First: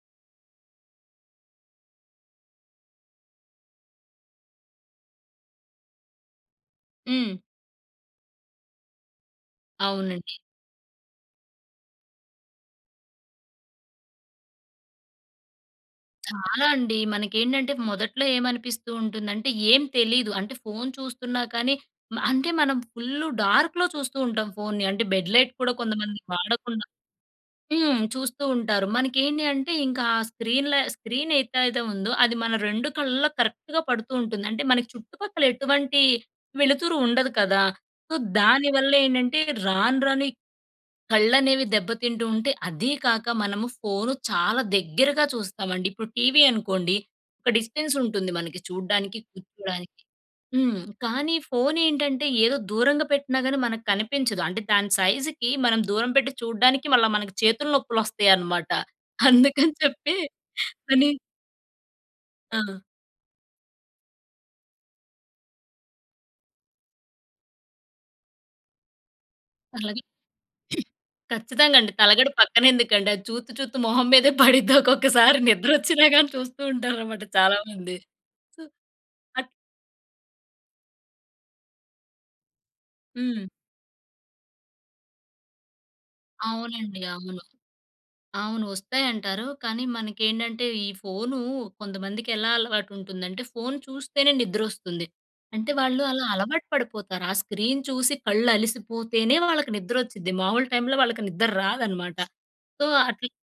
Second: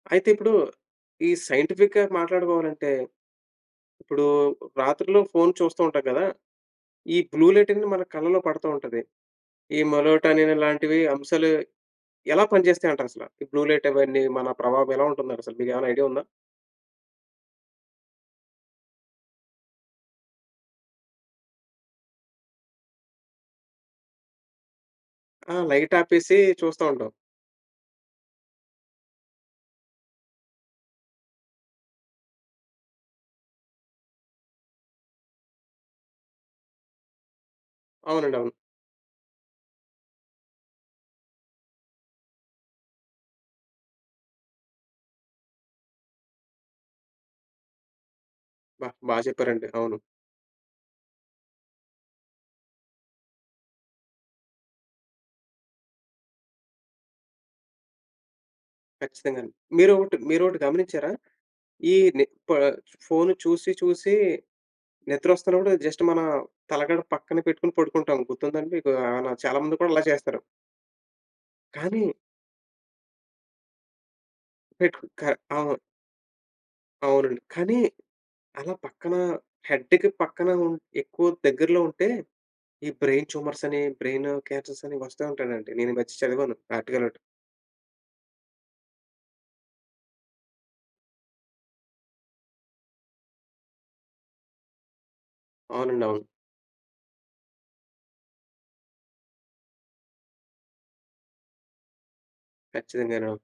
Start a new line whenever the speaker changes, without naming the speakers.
అయితే ఇప్పుడు ఈ సైంటిఫిక్‌గా మాట్లాడుకోవాలంటే ఇప్పుడు రాత్రిలో ఫోన్ చూస్తూ ఉంటాం కదా! ఈ
హ్మ్.
బ్లూ లైటనేది మన కళ్ళలో పడతా ఉంటది. ఈ
అవునండి.
మలటోనిన్ ఇలాంటివి అంశాలు ఎలా పనిచేస్తాయంటారసల? ఈ బ్లూ లైట్ అవన్నీ మన ప్రభావం ఎలా ఉంటుందసలు? మీకేవైనా ఐడియా ఉందా?
చాలా అండి. మనకేంటంటే మొదట్లో ఏమనిపిస్తూ ఉంటుందంటే, ఏం తెలీదు. అంటే ఫోన్ చూస్తున్నా కానీ మ అంటే మనం ఫుల్లు డార్క్‌లో చూస్తూ ఉంటాం ఫోన్‌ని. అంటే బెడ్ లైట్
ఆ!
కూడా కొంతమంది
లైటాపేసి చూస్తా
వాడకుండా
ఉంటాం.
హ్మ్. చూస్తూ ఉంటారు. మనకేంటి అంటే ఇంకా ఆ స్క్రీన్‌లా స్క్రీన్ ఏతైదో ఉందో అది మన 2 కళ్ళలో కరెక్ట్‌గా పడుతూ ఉంటుంది. అంటే మనకి చుట్టుపక్కలెటువంటి వెలుతురు ఉండదు కదా! సో,
అవునండి. అవును.
దానివల్లేండంటే రాను రాను ఈ కళ్ళనేవి దెబ్బతింటూ ఉంటే, అది కాక మనము ఫోను చాలా దగ్గరగా చూస్తామండి. ఇప్పుడు టీవీ అనుకోండి ఒక డిస్టెన్సుంటుంది మనకి
బా బా
చూడ్డానికి.
చెప్పారండి!
కూర్చోడానికి.
అవును.
హ్మ్. కానీ ఫోనేంటంటే ఏదో దూరంగా పెట్టినా గానీ మనకు కనిపించదు. అంటే దాని సైజుకి మనం దూరం పెట్టి చూడడానికి మళ్ళా మన చేతులు నొప్పులొస్తయనమాట.
ఖచ్చితంగాను.
అందుకని చెప్పి
మీరొకటి మీరొకటి
అని
గమనించారా? ఈ నిప్పా
ఆ!
ఫోను చూసి చూసి నిద్రొస్తున్నప్పుడు జస్ట్ మన తలగడ పక్కన పెట్టుకొని పడుకుంటాము. గుర్తుందా అండి మీకు? ఆహ్, నా చాలా మంది కూడా
తలగడ
అలా చేస్తారు.
ఖచ్చితంగండి.
కానీ
తలగడ పక్కనెందుకండి? అది చూత్తు చూత్తు మొహం మీదే పడుద్ది
పెట్టు కా
ఒక్కొక్కసారి.
అవును.
నిద్రొచ్చిన గాని చూస్తూ ఉంటారనమాట
అవునండి.
చాలా
కానీ
మంది. సు
అలా పక్కన
అట్
హెడ్డుకి పక్కన ఉన్ ఎక్కువ దగ్గరలో ఉంటే ఈ బ్రెయిన్
హ్మ్.
ట్యూమర్సని, బ్రెయిను క్యాన్సర్సని వస్తా ఉంటాయండి నేనీ మధ్య చదివాను
అవునండి.
ఆర్టికలోకటి.
అవును. అవును వస్తాయంటారు. కానీ మనకేంటంటే ఈ ఫోను కొంతమందికెలా అలవాటుంటుందంటే ఫోను చూస్తేనే నిద్రొస్తుంది. అంటే వాళ్ళు
అవునండి. అవును.
అలా అలవాటు పడిపోతారు. ఆ స్క్రీన్ చూసి కళ్ళలిసిపోతేనే వాళ్ళకి నిద్రొచ్చుద్ది. మామూలు టైమ్‌లో వాళ్ళకి నిద్దర రాదనమాట. సో, అట్లా
ఖచ్చితంగాను.